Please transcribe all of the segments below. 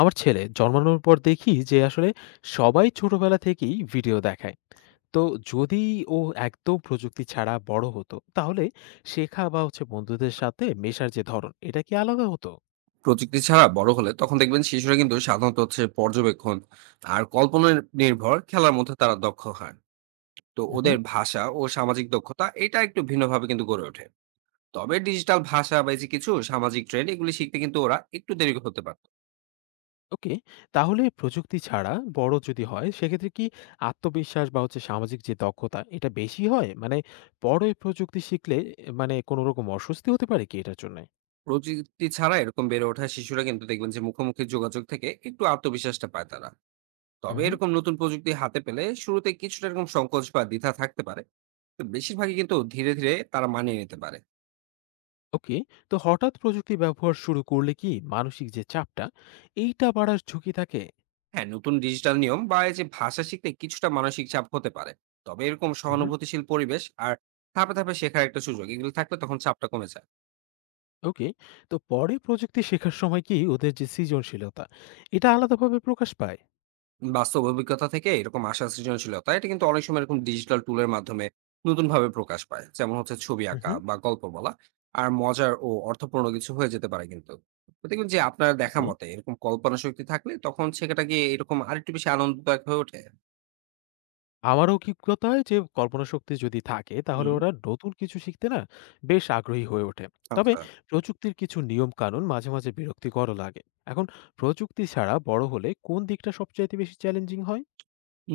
আমার ছেলে জন্মানোর পর দেখি যে আসলে সবাই ছোটবেলা থেকেই ভিডিও দেখায়। তো যদি ও একদম প্রযুক্তি ছাড়া বড় হতো, তাহলে শেখা বা হচ্ছে বন্ধুদের সাথে মেশার যে ধরন এটা কি আলাদা হতো? প্রযুক্তি ছাড়া বড় হলে তখন দেখবেন শিশুরা কিন্তু সাধারণত হচ্ছে পর্যবেক্ষণ আর কল্পনা নির্ভর খেলার মধ্যে তারা দক্ষ হয়। তো হুম। ওদের ভাষা ও সামাজিক দক্ষতা এটা একটু ভিন্নভাবে কিন্তু গড়ে ওঠে। তবে ডিজিটাল ভাষা বা এই যে কিছু সামাজিক ট্রেন্ড এগুলি শিখতে কিন্তু ওরা একটু দেরি হতে পারত। ওকে, তাহলে প্রযুক্তি ছাড়া বড় যদি হয় সেক্ষেত্রে কি আত্মবিশ্বাস বা হচ্ছে সামাজিক যে দক্ষতা এটা বেশি হয়, মানে বড় এই প্রযুক্তি শিখলে মানে কোনো রকম অস্বস্তি হতে পারে কি এটার জন্য? প্রযুক্তি ছাড়া এরকম বেড়ে ওঠা শিশুরা কিন্তু দেখবেন যে মুখোমুখি যোগাযোগ থেকে একটু আত্মবিশ্বাসটা পায় তারা। তবে এরকম নতুন প্রযুক্তি হাতে পেলে শুরুতে কিছুটা এরকম সংকোচ বা দ্বিধা থাকতে পারে। তো বেশিরভাগই কিন্তু ধীরে ধীরে তারা মানিয়ে নিতে পারে। ওকে, তো হঠাৎ প্রযুক্তি ব্যবহার শুরু করলে কি মানসিক যে চাপটা এইটা বাড়ার ঝুঁকি থাকে? হ্যাঁ, নতুন ডিজিটাল নিয়ম বা এই যে ভাষা শিখতে কিছুটা মানসিক চাপ হতে পারে। তবে এরকম হুম। সহানুভূতিশীল পরিবেশ আর ধাপে ধাপে শেখার একটা সুযোগ এগুলো থাকলে তখন চাপটা কমে যায়। ওকে, তো পরে প্রযুক্তি শেখার সময় কি ওদের যে সৃজনশীলতা এটা আলাদাভাবে প্রকাশ পায়? বাস্তব অভিজ্ঞতা থেকে এরকম আশা সৃজনশীলতা এটা কিন্তু অনেক সময় এরকম ডিজিটাল টুলের মাধ্যমে নতুন ভাবে প্রকাশ পায়, যেমন হচ্ছে ছবি আঁকা হুম। বা গল্প বলা। আর মজার ও অর্থপূর্ণ কিছু হয়ে যেতে পারে কিন্তু। তো দেখুন যে আপনার দেখা ওকে, মতে এরকম কল্পনা শক্তি থাকলে তখন শেখাটা গিয়ে এরকম আরেকটু বেশি আনন্দদায়ক হয়ে ওঠে। আমার অভিজ্ঞতায় যে কল্পনা শক্তি যদি থাকে তাহলে হুম। ওরা নতুন কিছু শিখতে না বেশ আগ্রহী হয়ে ওঠে। তবে আচ্ছা। প্রযুক্তির কিছু নিয়ম কানুন মাঝে মাঝে বিরক্তিকর লাগে। এখন প্রযুক্তি ছাড়া বড় হলে কোন দিকটা সবচাইতে বেশি চ্যালেঞ্জিং হয়?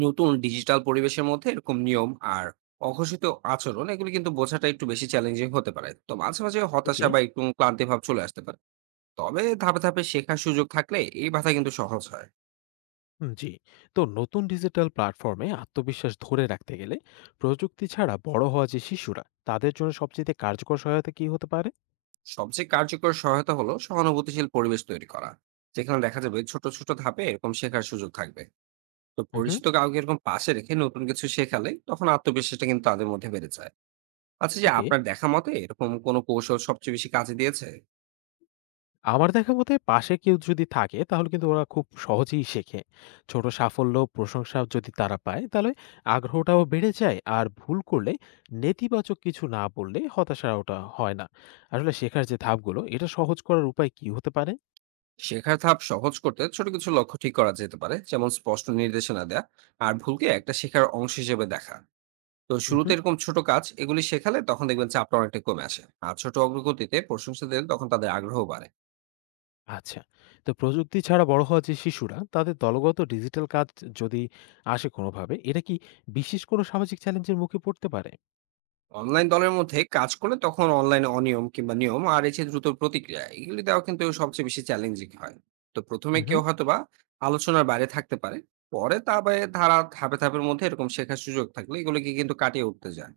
নতুন ডিজিটাল পরিবেশের মধ্যে এরকম নিয়ম আর অঘোষিত আচরণ এগুলো কিন্তু বোঝাটা একটু বেশি চ্যালেঞ্জিং হতে পারে। তো মাঝে মাঝে ওকে। হতাশা বা একটু ক্লান্তি ভাব চলে আসতে পারে। তবে ধাপে ধাপে শেখার সুযোগ থাকলে এই বাধা কিন্তু সহজ হয়। হুম, জি। তো নতুন ডিজিটাল প্ল্যাটফর্মে আত্মবিশ্বাস ধরে রাখতে গেলে প্রযুক্তি ছাড়া বড় হওয়া যে শিশুরা তাদের জন্য সবচেয়ে কার্যকর সহায়তা কি হতে পারে? সবচেয়ে কার্যকর সহায়তা হলো সহানুভূতিশীল পরিবেশ তৈরি করা, যেখানে দেখা যাবে ছোট ছোট ধাপে এরকম শেখার সুযোগ থাকবে। তো হুম। পরিচিত কাউকে এরকম পাশে রেখে নতুন কিছু শেখালে তখন আত্মবিশ্বাসটা কিন্তু তাদের মধ্যে বেড়ে যায়। আচ্ছা, যে ওকে, আপনার দেখা মতে এরকম কোনো কৌশল সবচেয়ে বেশি কাজে দিয়েছে? আমার দেখা মতে পাশে কেউ যদি থাকে তাহলে কিন্তু ওরা খুব সহজেই শেখে। ছোট সাফল্য প্রশংসা যদি তারা পায় তাহলে আগ্রহটাও বেড়ে যায়, আর ভুল করলে নেতিবাচক কিছু না বললে হতাশা ওটা হয় না। আসলে শেখার যে ধাপগুলো এটা সহজ করার উপায় কি হতে পারে? শেখার ধাপ সহজ করতে ছোট কিছু লক্ষ্য ঠিক করা যেতে পারে, যেমন স্পষ্ট নির্দেশনা দেয়া আর ভুলকে একটা শেখার অংশ হিসেবে দেখা। তো শুরুতে এরকম ছোট কাজ এগুলি শেখালে তখন দেখবেন চাপটা অনেকটা কমে আসে আর ছোট অগ্রগতিতে প্রশংসা দিলে তখন তাদের আগ্রহ বাড়ে। আচ্ছা। তো প্রযুক্তি ছাড়া বড় হওয়া যে শিশুরা, তাদের দলগত ডিজিটাল কাজ যদি আসে কোনোভাবে, এটা কি বিশেষ কোনো সামাজিক চ্যালেঞ্জের মুখে পড়তে পারে? অনলাইন দলের মধ্যে কাজ করলে তখন অনলাইনে অনিয়ম কিংবা নিয়ম আর এই যে দ্রুত প্রতিক্রিয়া এগুলি দেওয়া কিন্তু সবচেয়ে বেশি চ্যালেঞ্জিং হয়। তো প্রথমে উহু। কেউ হয়তোবা আলোচনার বাইরে থাকতে পারে। পরে তবে ধারা ধাপে ধাপের মধ্যে এরকম শেখার সুযোগ থাকলে এগুলিকে কিন্তু কাটিয়ে উঠতে যায়।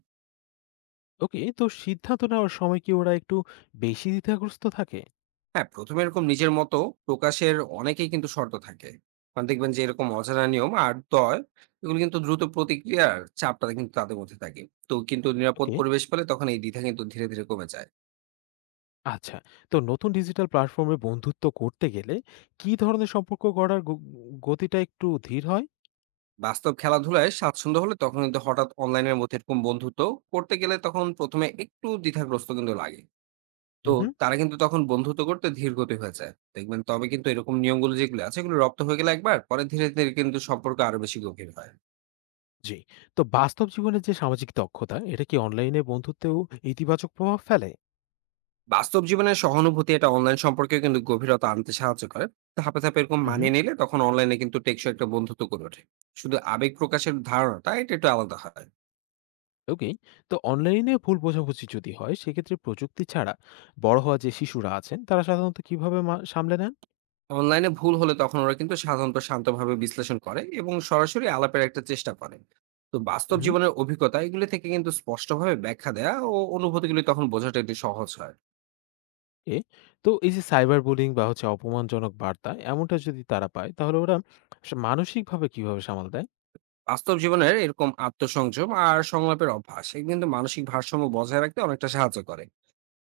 ওকে, তো সিদ্ধান্ত নেওয়ার সময় কি ওরা একটু বেশি দ্বিধাগ্রস্ত থাকে? হ্যাঁ, ১ম এ এরকম নিজের মতো প্রকাশের অনেকেই কিন্তু শর্ত থাকে। মানে দেখবেন যে এরকম অজানা নিয়ম আর দয় এগুলো কিন্তু দ্রুত প্রতিক্রিয়ার চাপটা কিন্তু তাদের মধ্যে থাকে। তো কিন্তু নিরাপদ ওকে, পরিবেশ পেলে তখন এই দ্বিধা কিন্তু ধীরে কমে যায়। আচ্ছা। তো নতুন ডিজিটাল প্ল্যাটফর্মে বন্ধুত্ব করতে গেলে কি ধরনের সম্পর্ক গড়ার গতিটা একটু ধীর হয়? বাস্তব খেলাধুলায় স্বাচ্ছন্দ্য হলে তখন কিন্তু হঠাৎ অনলাইনের মধ্যে এরকম বন্ধুত্ব করতে গেলে তখন ১ম এ একটু দ্বিধাগ্রস্ত কিন্তু লাগে। তো উহু, তারা কিন্তু তখন বন্ধুত্ব করতে ধীরগতি হয়ে যায়। দেখবেন তবে কিন্তু এরকম নিয়মগুলো যেগুলো আছে এগুলো রপ্ত হয়ে গেলে একবার পরে ধীরে কিন্তু সম্পর্ক আরো বেশি গভীর হয়। জি। তো বাস্তব জীবনের যে সামাজিক দক্ষতা, এটা কি অনলাইনে বন্ধুত্বেও ইতিবাচক প্রভাব ফেলে? বাস্তব জীবনের সহানুভূতি এটা অনলাইন সম্পর্কে কিন্তু গভীরতা আনতে সাহায্য করে। ধাপে ধাপে এরকম উহু। মানিয়ে নিলে তখন অনলাইনে কিন্তু টেকসই একটা বন্ধুত্ব গড়ে ওঠে। শুধু আবেগ প্রকাশের ধারণাটা এটা একটু আলাদা হয়। ওকে, তো অনলাইনে ভুল বোঝাবুঝি যদি হয় সেক্ষেত্রে প্রযুক্তি ছাড়া বড় হওয়া যে শিশুরা আছেন তারা সাধারণত কিভাবে সামলে নেন? অনলাইনে ভুল হলে তখন ওরা কিন্তু সাধারণত শান্তভাবে বিশ্লেষণ করে এবং সরাসরি আলাপের একটা চেষ্টা করে। তো বাস্তব হুম। জীবনের অভিজ্ঞতা এগুলি থেকে কিন্তু স্পষ্টভাবে ব্যাখ্যা দেয়া ও অনুভূতিগুলি তখন বোঝাটা একটু সহজ হয়। এ, তো এই যে সাইবার বুলিং বা হচ্ছে অপমানজনক বার্তা এমনটা যদি তারা পায় তাহলে ওরা মানসিকভাবে কিভাবে সামাল দেয়? বাস্তব জীবনের এরকম আত্মসংযম আর সংলাপের অভ্যাস এগুলো কিন্তু মানসিক ভারসাম্য বজায় রাখতে অনেকটা সাহায্য করে।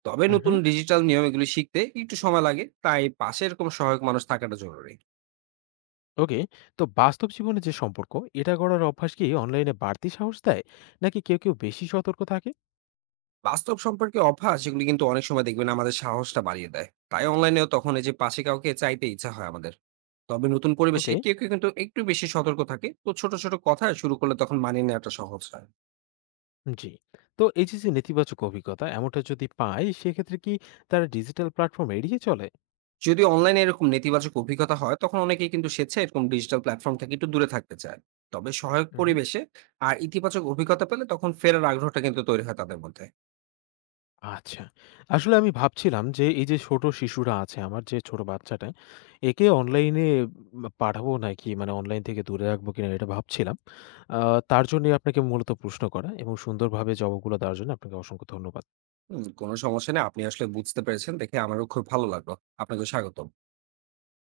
তবে নতুন হুম। ডিজিটাল নিয়ম এগুলি শিখতে একটু সময় লাগে, তাই পাশে এরকম সহায়ক মানুষ থাকাটা জরুরি। ওকে, তো বাস্তব জীবনে যে সম্পর্ক এটা গড়ার অভ্যাস কি অনলাইনে বাড়তি সাহস দেয়, নাকি কেউ কেউ বেশি সতর্ক থাকে? বাস্তব সম্পর্কে অভ্যাস এগুলি কিন্তু অনেক সময় দেখবেন আমাদের সাহসটা বাড়িয়ে দেয়, তাই অনলাইনেও তখন এই যে পাশে কাউকে চাইতে ইচ্ছা হয় আমাদের। তবে নতুন পরিবেশে ওকে, কেউ কেউ কিন্তু একটু বেশি সতর্ক থাকে। তো ছোট ছোট কথায় শুরু করলে তখন মানিয়ে নেওয়াটা সহজ হয়। জি। তো এই যে যে নেতিবাচক অভিজ্ঞতা এমনটা যদি পায় সেক্ষেত্রে কি তারা ডিজিটাল প্ল্যাটফর্ম এড়িয়ে চলে? যদি অনলাইনে এরকম নেতিবাচক অভিজ্ঞতা হয় তখন অনেকেই কিন্তু স্বেচ্ছায় এরকম ডিজিটাল প্ল্যাটফর্ম থেকে একটু দূরে থাকতে চায়। তবে সহায়ক পরিবেশে আর ইতিবাচক অভিজ্ঞতা পেলে তখন ফেরার আগ্রহটা কিন্তু তৈরি হয় তাদের মধ্যে। আচ্ছা। আসলে আমি ভাবছিলাম যে এই যে ছোট শিশুরা আছে, আমার যে ছোট বাচ্চাটা, একে অনলাইনে বা পাঠাবো নাকি, মানে অনলাইন থেকে দূরে রাখবো কিনা এটা ভাবছিলাম। আ, তার জন্যই আপনাকে মূলত প্রশ্ন করা, এবং সুন্দরভাবে জবাবগুলো দেওয়ার জন্য আপনাকে অসংখ্য ধন্যবাদ। হুম, কোনো সমস্যা নেই। আপনি আসলে বুঝতে পেরেছেন দেখে আমারও খুব ভালো লাগলো। আপনাকেও স্বাগতম।